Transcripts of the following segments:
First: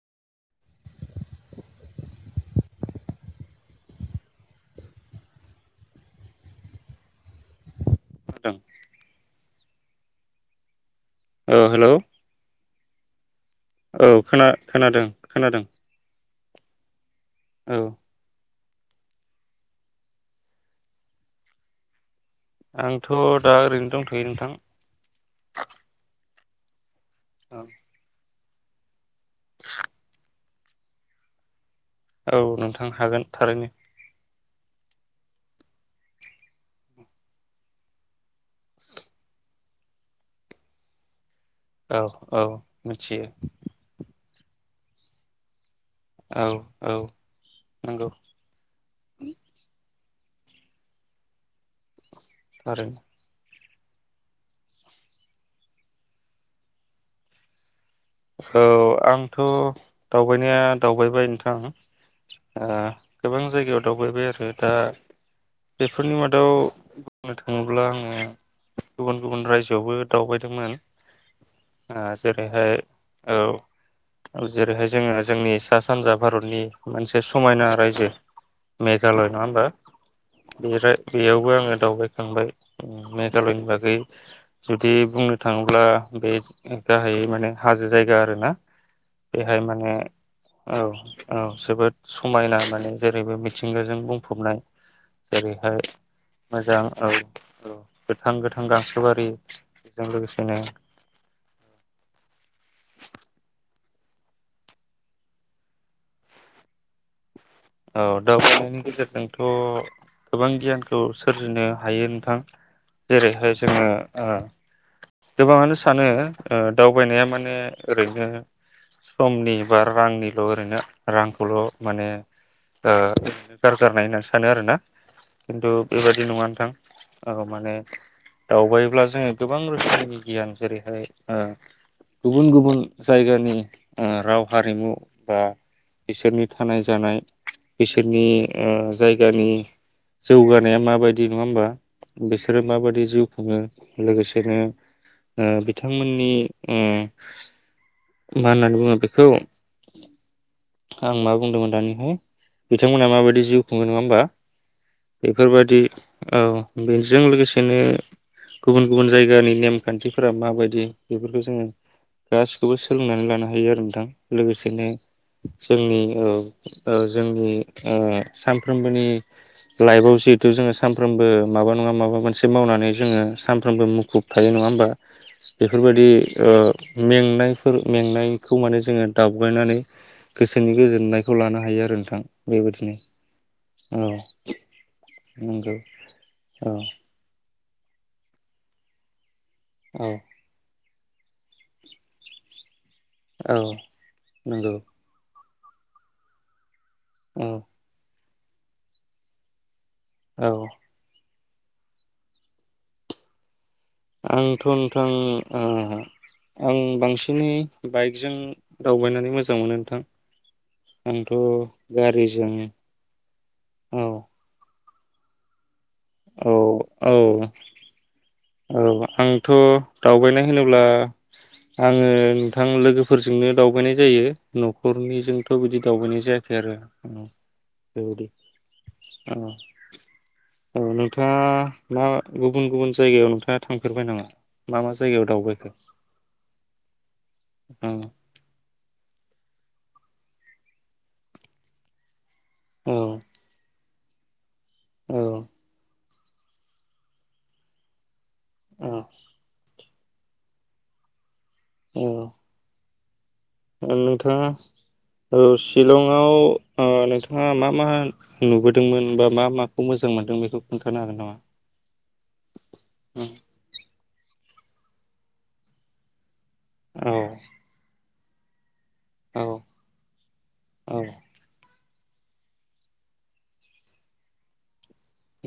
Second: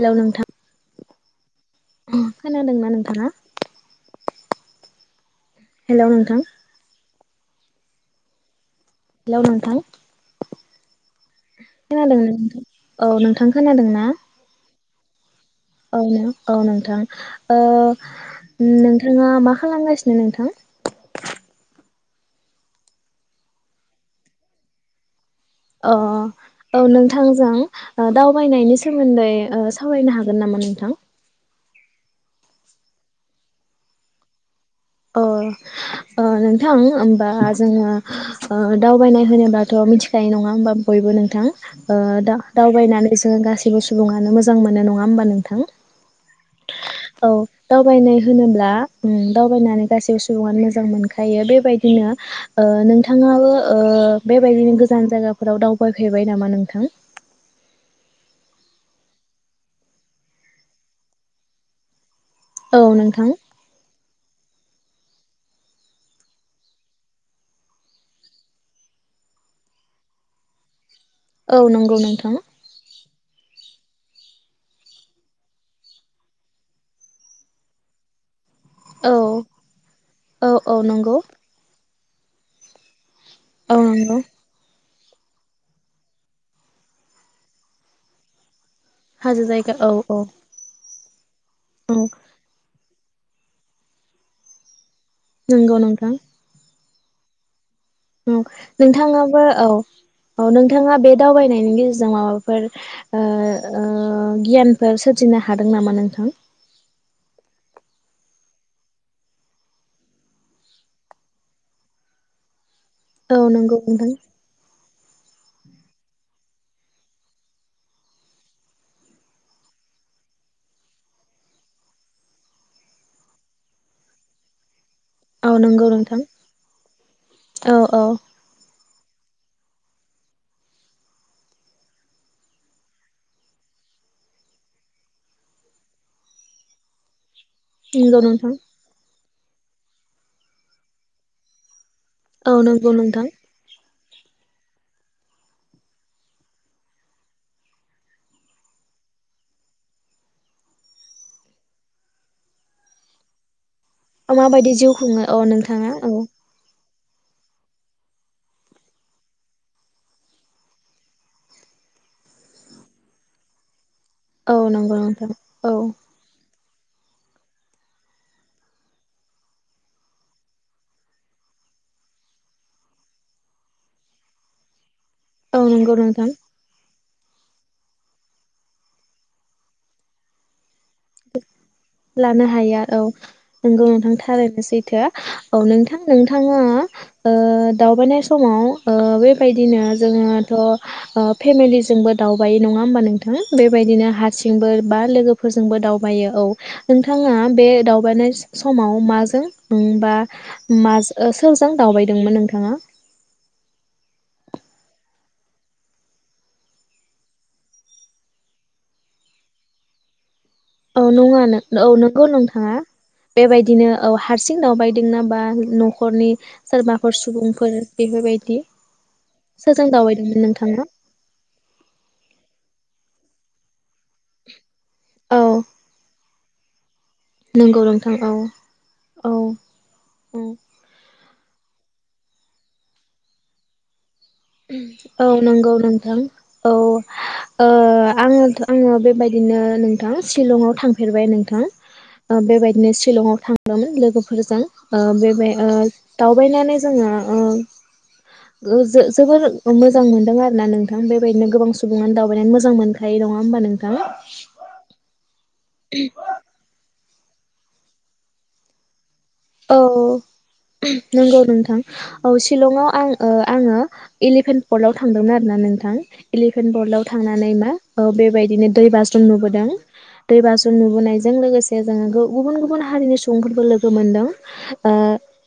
Hello नोंथां [inaudible] खोनादोंना नोंथाङा? हेलौ नोंथां [unintelligible] हेलौ नोंथां हेलौ खोनादों ना नोंथां? औ नोंथां खोनादों औ ना? खोना खोनादों। खोनादों औ ना। औ नोंथां ओ औ नोंथांङा मा खालामगासिनो नोंथां? आंथ' दा ओरैनो दंथ'यो नोंथां। अ औ नोंथा थांजों ओ दाव बायनायनि सो सोमोन्दै ओ सावरायनो हागोन नामा? नोंथां औ नोंथां हागोन थारैनो अ ओ नोंथां होमबा जोंङो ओ दावबायनाय होनोब्लाथ' मिथिखायो नंङा होमबा बयबो नोंथां ओ औ औ दा-दावबायनानै मिथियो जोंङो गासिबो सुबुंङानो मोजां मोजां मोनो नंङा होमबा नोंथां? औ नंगौ दावबायनाय होनोब्ला उम दाव माने गासिबो सुबुंङानो मोजां मोनखायो बेबायदिनो ओ थारैनो नोंथांङाबो ओ बेबायदिनो गोजान जायगाफोराव दावबाय फेरबाय नामा नोंथां? औ आंथ' दावबायनाया दावबायबाय नोंथां आ औ नोंथां गोबां जायगायाव दावबायबाय आरो दा बेफोरनि मादाव बुंनो थांङोब्ला आंङो गुबुन गुबुन रायजोआवबो दावबायदोंमोन। औ नंगौ ओ नोंथां। जेरैहाय औ औ जेरैहाय जोंङो जोंनि सा सानजा भारतनि मोनसे समायना रायजो औ मेघालय नंङा होमबा औ औ इनिफ्राय नंगौ बेयावबो आंङो दावबाय थांबाय उम मेघा मेघालय औ होनबाथाय नंगौ जोब बिदि बुंनो थांङोब्ला बे गाहायै माने हाजो जायगा आरो ना हाजो बेहाय जायगा औ माने औ औ औ औ जोबोद समायना माने जेरैबो मिथिंगाजों बुंफबनाय जेरैहाय मोजां औ औ गोथां उम गोथां गांसोबारि नोंथांङाबो औ बेजों औ लोगोसेनो नोंथांङा बे दावबायनायनि गेजेरजों माबा माबाफोर ओ ओ गियानफोर सोरजिनो हादों नामा नोंथां? औ दावगानायनि गेजेरजोंथ' गोबां गियानखौ सोरजिनो हायो नोंथां औ जेरैहाय नंगौ जोङो नोंथां गोबाङानो सानो दावबायनाया माने ओरैनो समनि बा रांनिल' ओरैनो रांखौल' माने गारगारनाय होननानै सानो आरो ना औ किन्थु नंगौ नोंथां बेबायदि नङा नोथां औ माने दावबायोब्ला जोङो गोबां रोखोमनि गियान जेरैहाय ओ गुबुन गुबुन जायगानि ओ राव हारिमु ओ बिसोरनि थानाय जानाय नंगौ बिसोरनि नोंथां ओ जायगानि जौगानाया माबायदि नङा होमबा औ बिसोरो नंगौ माबादि नोंथां जिउ खुङो लोगोसेनो ओ बिथांमोननि उम मा होननानै बुङो बेखौ आं मा बुंदोंमोन दानिहाय बिथांमोना माबायदि जिउ खुङो नङा होमबा माबायदि जिउ खुङो औ बेफोरबादि नोंथाङा औ बे जों लोगोसेनो गुबुन गुबुन जायगानि नेम खान्थिफोरा माबायदि बेफोरखौ जोङो गासिखौबो सोलोंनानै लानो हायो आरो नोंथां औ लोगोसेनो नंगौ नोंथां औ जोंनि औ ओ जोंनि ओ सानफ्रोमबोनि लाइफआव जिहेथु जोङो सानफ्रोमबो माबा नङा माबा मोनसे मावनानै जोङो सानफ्रोमबो मुखुब थायो नङा होमबा औ नंगौ बेफोरबादि नोंथां ओ मेंनायफोर मेंनायखौ माने जोङो दाब्लायनानै गोसोनि गेजेर लानो हाया औ नंगौ औ नोंथां थारैनो सैथो औ नंगौ नोंथां नोंथाङा औ ओ दावबायनाय समाव ओ बे बेबायदिनो औ जोङोथ' ओ फेमेलिजोंबो दावबाय नङा होमबा नोंथां औ बेबायदिनो हारसिंबो नंगौ बा लोगो फोरजोंबो दाउ मायो औ नोंथाङा औ बे दावबायनाय समाव माजों उम बा औ माज ओस सोरजों दावबायदोंमोन नोंथाङा? आंथ' नोंथां ओ आं बांसिनै बाइकजों दावबायनानै मोजां मोनो नोंथां औ आंथ' नङा नों औ नंगौ गारिजों नोंथाङा बेबायदिनो औ हारसिं दावबाय दोंना बा न'ख नखरनि औ औ सोरबाफोर सुबुंफोर बेफोरबायदि औ आंथ' सोरजों दावबायदोंमोन दावबायनाय होनोब्ला नोंथाङा आङो नोंथां लोगोफोर जोंनो दावबायनाय जायो औ न'खरनिजोंथ' बिदि दावबायनाय जाया खै आरो। औ नंगौ नोंथां बेबादि औ औ औ नोंथाङा मा गुबुन गुबुन जायगायाव नोंथाङा थांफेरबाय नामा? मा मा जायगायाव औ दावबायखो नोंगौ नोंथां औ ओ औ आङो आङो बेबाय दिनो नोंथां शिलंआव थांफेरबाय नोंथां। बेबायदिनो औ शिलंआव थांदोमोन। लोगोफोरजों ओ औ बेबाय ओ दावबायनानै जोङो ओ गो औ जो मोजां मोनदों आरो ना नोंथां बे बेबायदिनो गोबां औ सुबुङानो दावबायनानै मोजां मोनो। खायो नं आ ओमबा नोंथां? ओ शिलंआव ओ नों मा मा नुबोदोंमोन बा मा औ माखौ मोजां मोनदों बेखौ खोन्थानो हागोन नामा? नोंगौ नोंथां औ सिलंआव आं ओ आङो इलिफेनन पल्डआव थांदोंमोन आरो ना नोंथां। एलिफेन्ट बल्डाव औ थांनानै मा औ बेबायदिनो दै बास्रुम औ नुबोदों दै बास्रुम औ नुबोनायजों लोगोसे जोङो गुबुन गुबुन हारिनि सुबुंफोरबो लोगो मोनदों। ओ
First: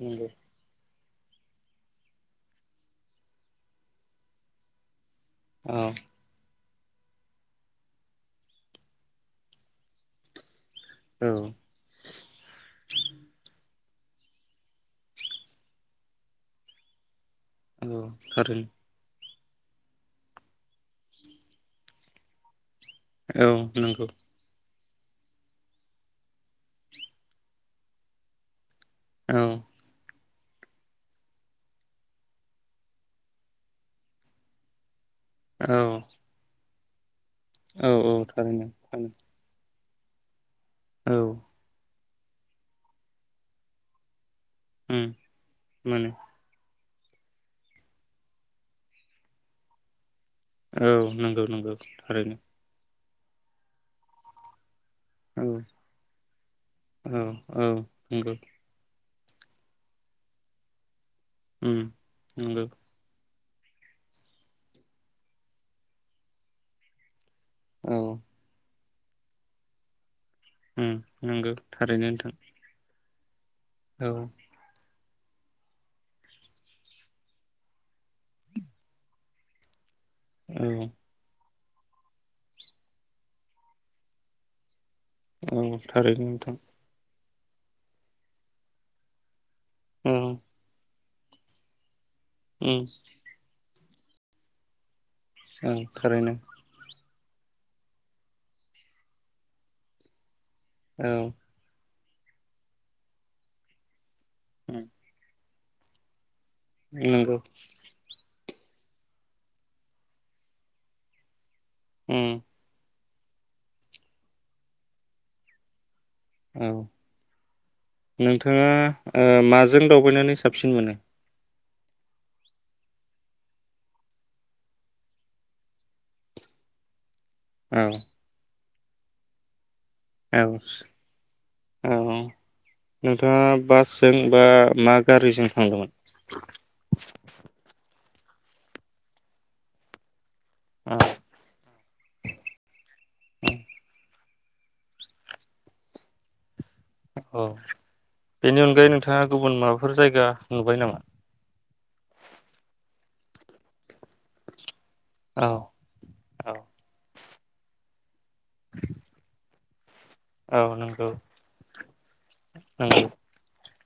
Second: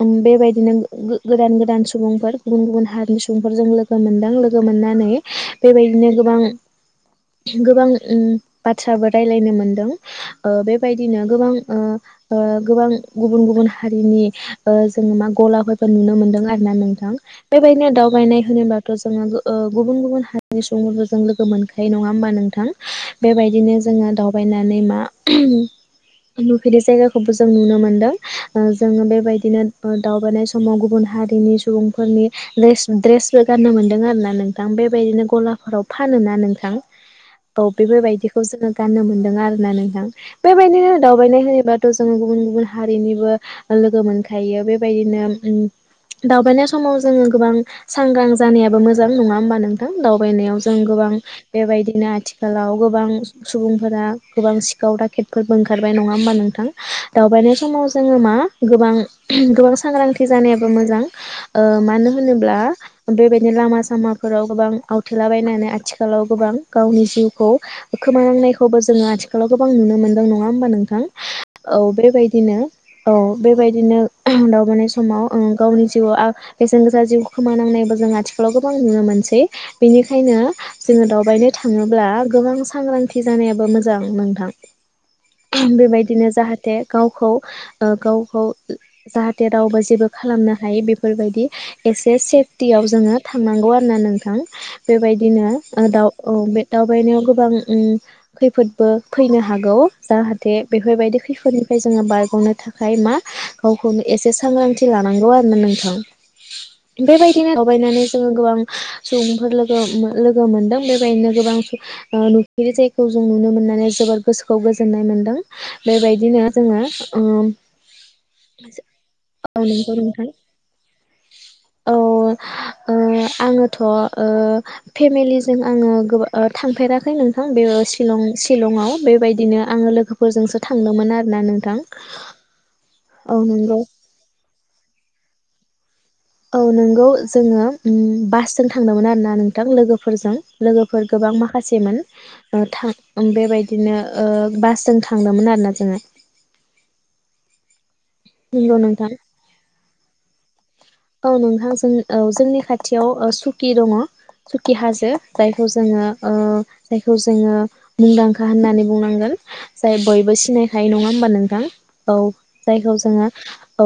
नंगौ बेबायदिनो गो-गोदान गोदान सुबुंफोर गुबुन गुबुन हारिनि सुबुंफोरजों लोगो मोनदों लोगो मोननानै औ बेबायदिनो गोबां गोबां उम बाथ्राबो रायलायनो मोनदों ओ बे बायदिनो गोबां औ ओ ओ गोबां गुबुन गुबुन हारिनि ओ जोङो मा गलाफोरबो नुनो मोनदों आरो ना नोंथां। बेबायदिनो औ दावबायनाय थारैनो होनोबाथ' जोङो ओ गुबुन गुबुन हारिनि सुबुंफोरजों लोगो मोनखायो नङा होमबा नोंथां। औ बेबायदिनो नंगौ जोङो दावबायनानै मा नुफेरै जायगाखौबो जों नुनो मोनदों। ओ जोङो औ बेबायदिनो दाव बायनाय समाव गुबुन हारिनि सुबुंफोरनि द्रेस द्रेसबो गाननो मोनदों आरो ना नोंथां। बेबायदिनो औ ग'लाफोराव फानोना नोंथां औ औ बे-बेबायदिखौ थारैनो जोङो गाननो थारैनो मोनदों आरोना नों [unintelligible] बेबायदिनो औ दावबायनाय होनोबाथ' जों गुबुन गुबुन हारिनिबो लोगो मोनगोनखा खायो उम बेबायदिनो ओम मोनो दावबाय स समाव जोङो गोबां सांग्रां जानायाबो मोजां नङा होमबा नोंथां? दाव बायनायाव जों औ गोबां नंगौ नंगौ बेबायदिनो थारैनो आथिखालाव गोबां सु-सुबुंफोरा गोबां सि खाव औ दाखेटफोरबो ओंखारबाय नङा होमबा नोंथां? औ दावबायनाय औ समाव जों नंगौ [unintelligible] गोबां बां गोबां सांग्रांथि जानायाबो मोजां। ओ उम मानो होनोब्ला नंगौ बेबाय दि लामा सामाफोराव गोबां आवथेलाबायनानै आथिखालाव गोबां गावनि जिउ खौ औ खोमानांनायखौबो जों जोङो आथिखालाव गोबां नुनो मोन नङा होमबा उम नोंथां? नंगौ औ थारैनो नोंथां बेबायदिनो औ। बेबायदिनो औ दावबायनाय स समाव ओं गावनि जिउआव आ बेसेन गोसा जिउ खोमानांनायबो जों आथिखालाव गोबां नुनो मोनसै। बेनिखायनो औ जोंङो दावबायनो थाङोब्ला गोबां सांग्रांथि जानायाबो मोजां नोंथां। औ थारैनो बेबायदिनो नोंथां जाहाथे गावखौ [inaudible] ओ गावखौ जाहा थे रावबो जेबो औ खालामनो हायै बे फोरबायदि एस से उम सेफटियाव जोंङो थांनांगौ आरो। [unintelligible] नोंथां बेबायदिनो औ दाव औ थारैनो बे दावबायनायाव गोबां गोबां उम खैफोदबो फैनो हागौ जाहा बे बेफोरबायदि औ खैफोदनिफ्राय जोङो बारग'नो थाखाय ओमाय मा गावखौनो एसे सांग्रांथि लानांगौ आरो न नों थां नंगौ बेबायदिनो दावबायनानैै जोङो गोबां सुबुंफोर लोगो लोगो मोनदों बेबायदिनो गोबां आ उम नुफेरै जाय खौ जों नुनो मोननानै जोबोद गोसोखौ गोजोननाय मोन्दों बेबायदिनो औ जोङो ओ नोंथाङा औ माजों नंगौ नोंथां दावबायनानै साबसिन मोनो औ ओ आङोथ' ओ फेमिलिजों आङो गोब थांफेराखै नों बेयो औ सिलं शिलंआव बेबायदिनो आङो औ लोगोफोरजोंसो थांदोंमोन आरोना नोंथां औ औ नोंथाङा नंगौ बासजों बा मा गारिजों थांदोंमोन औ नोंगौ जोङो उम बासजों थांदोंमोन आरोना नोंथां लोगोफोरजों औ लोगोफोर गोबां माखासे सेमोन थां बेबायदिनो ओ बासजों थांदोंमोन आरोना जोङो औ बेनि नंगौ अनगायै नोंथां नोंथाङा गुबुन माबाफोर जायगा नुबाय नामा औ नोंथां जों औ जोंनि खाथियाव सुकि दङ खि हाजो औ जायखौ जोङो औ जायखौ जोङो मुंदांखा होननानै बुंनांगोन जाय बयबो औ सिनायखायो नङा नंगौ होमबा नोंथां औ जायखौ नंगौ जोङो औ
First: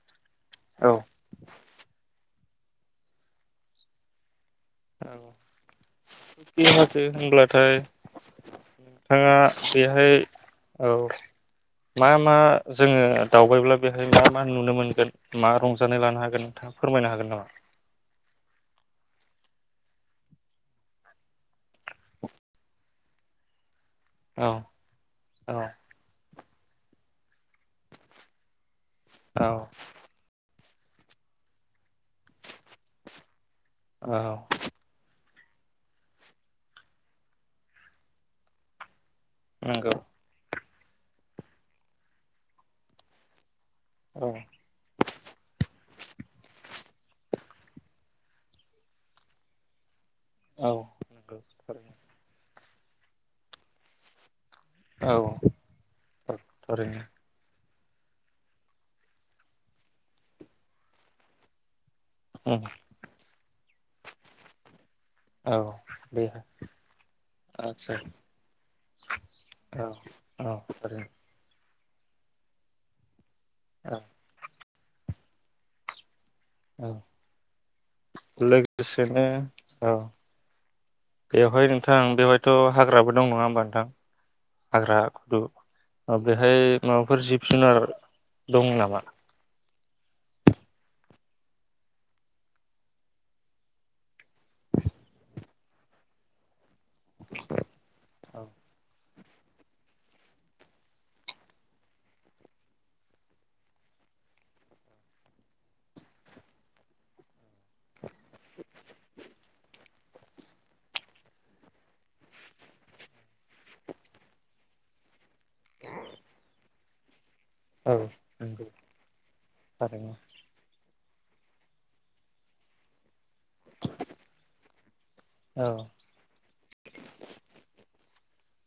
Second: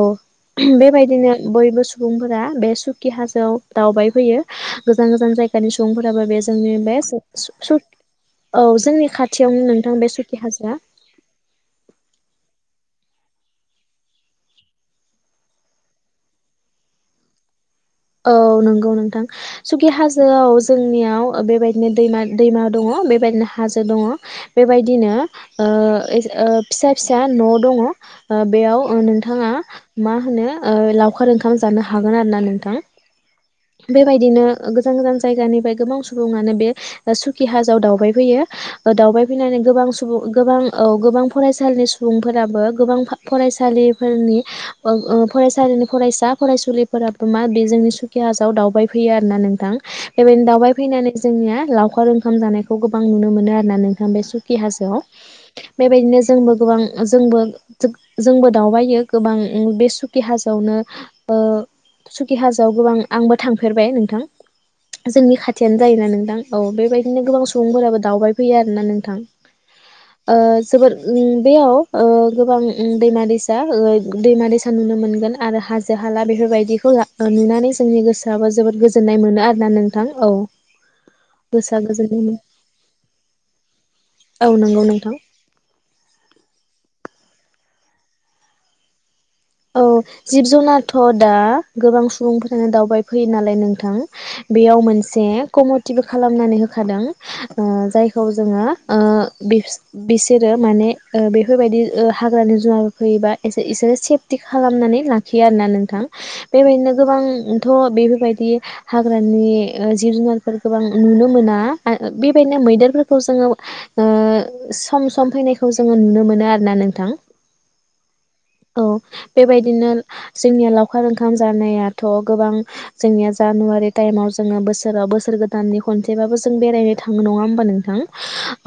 औ बेबायदिनो बयबो सुबुंफोरा बे सुकि हाजोआव दावबाय फैयो गोजान औ गोजान जायगानि सुबुंफोराबो बे जोंनि बे हाजो होनब्लाथाय औ जोंनि नोंथाङा खाथियावनो नोंथां बे बेहाय सुकी हाजिरा औ मा मा जोङो दावबायब्ला बेहाय मा मा नुनो मोनगोन मा रंजानाय लानो हागोन नोंथाङा फोरमायनो हागोन नामा औ नंगौ नोंथां सुकि हाजोआव जोंनियाव बेबायदिनो दैमा दैमा दङ बेबायदिनो हाजो दङ औ बेबायदिनो औ ओ फिसा फिसा न' दङ बेयाव औ नोंथाङा मा होनो ओ लावखार ओंखाम जानो हागोन आरो ना नोंथां औ बेबायदिनो गोजान गोजान जायगानिफ्राय गोबां सुबुङानो बे सुकि हाजोआव दावबाय फैयो दावबाय फैनानै गोबां नंगौ सुबुं गोबां औ गोबां फरायसालिनि सुबुंफोराबो गोबां फरायसा औ लिफोरनि ओ फरायसालिफोर फरायसा फरायसुलिफोराबो मा बे जोंनि सुकि हाजोआव दावबाय फैयो आरो ना नोंथां बेबायदिनो औ दावबाय फैनानै नंगौ जोंनिया थारैनो लावखार ओंखाम जानाय खौ गोबां नुनो मोनो आरो नोंथां बे सु खि हाजोआव औ बेबायदिनो जोंबो गोबां थारैनो जोंबो जो जोंबो दावबायो गोबां बे सुखि हाजोआवनो ओ सुखि उम हाजोआव गोबां आंबो थांफेरबाय नोंथां जोंनि औ खाथियानो जायोना बे नोंथां औ बेबायदिनो गोबां आदसा सुबुंफोराबो दावबाय फैयो आरो ना नोंथां औ ओ औ जोबोद थारैनो बेयाव ओ गोबां दैमा दैसा दा औ ओ दैमा दैसा नुनो मोनगोन आरो हाजो हाला औ बेफोरबायदिखौ नुनानै जोंनि गोसोआबो जोबोद गोजोननाय लोगोसेनो मोनो आरोना औ नोंथां बेवहाय गोसोआ नोंथां गोजोननाय मोनो बेवहायथ' हाग्राबो दं नङा होमबा नोंथां औ नंगौ हाग्रा नोंथां खुदु बेहाय म बेफोर जिब जुनार दं नामा? औ जिब जुनारथ' दा गोबां सुबुंफोरानो दावबायफैयो नालाय नोंथां बेयाव मोनसे कमिटिबो खालामनानै हो खादों ओ जायखौ औ जोङो ओ बि बिसोरो माने बेफोरबायदि हाग्रानि जुनार फैयोबा इसोरो सेफ टि खालामनानै लाखियो आरो़ना नोंथां बेबायदिनो गोबांथ' बेफोरबायदि हाग्रानि जिब जुनारफोर गोबां नुनो मोना बेबायदिनो मैदेरफोरखौ जोङो सम सम फैनाय खौ जोङो नुनो मोना आरो नों थां औ नंगौ बेबायदिनो थारैनो जोंनिया लावखार ओंखाम जानायाथ गोबां जोंनिया जानुवारि टाइमाव जोंङो बोसोराव बोसोर औ गोदाननि खनसेबाबो जों बेरायनो थांङो नङा होमबा नोंथां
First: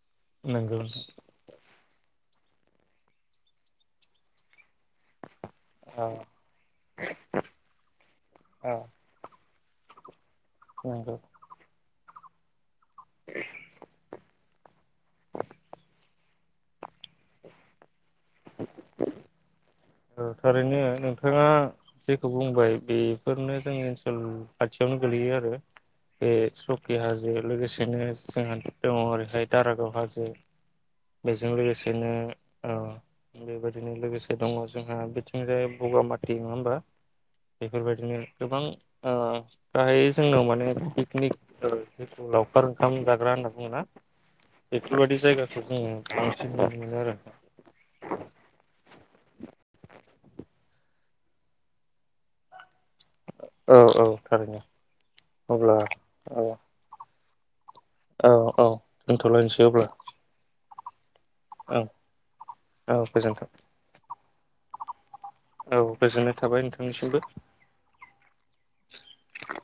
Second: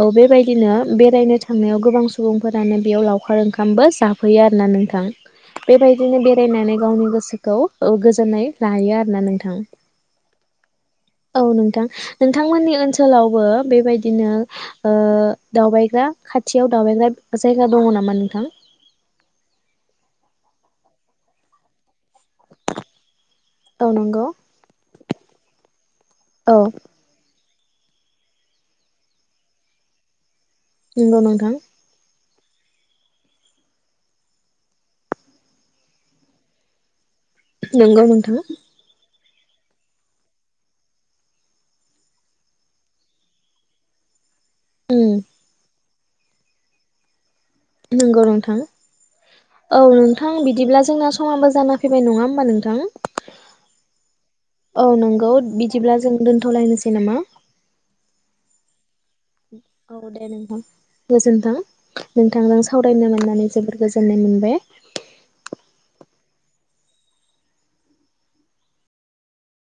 औ बेबायदिनो नंगौ बेरायनो थांनायाव गोबां सुबुंफोरानो बेयाव लावखार ओंखामबो जाफैयो आरोना नोंथां औ बेबायदिनो बेरायनानै गावनि गोसोखौ गोजोननाय औ लायो आरोना नोंथां नंगौ औ नोंथां नोंथांमोननि ओनसोलाव ओनसोलावबो बेबायदिनो दावबायग्रा खाथियाव दावबायग्रा जायगा दंङ नामा नोंथां औ थारैनो नोंथाङा जेखौ बुंबाय बेफोरनो जोंनि औ ओनसोल नंगौ खाथियावनो गोलैयो आरो बे औ सके हाजो लोगोसे बिदिनो जोंहा दंङ ओरैहाय दारागाव हाजो नंगौ बेजों नोंथां लोगोसेनो औ बेबायदिनो लोगोसे दंङ जोंहा बिथिं जाय बगामाथि नंङा होमबा नंगौ बेफोरबायदिनो नोंथां गोबां गाहायै जोंनाव माने पिकनिक जिथु लावखार ओंखाम जाग्रा होनना बुंङो उम बेफोरबादि जायगाखौ जोंङो [inaudible] नंगौ नोंथां औ नोंथां बिदिब्ला जोंना समाबो जाना फैबाय नंङा होमबा नोंथां औ औ थारैनो औ नंगौ अब्ला बिदिब्ला जों औ दोनथलायनोसै नामा औ औ दोनथ'लायनोसै अब्ला औ दे नोंथां गोजोन्थों औ नोंथांजों औ सावरायनो मोननानै गोजोन्थों जोबोर गोजोननाय मोनबाय औ गोजोननाय थाबाय नोंथांनिसिमबो [unintelligible]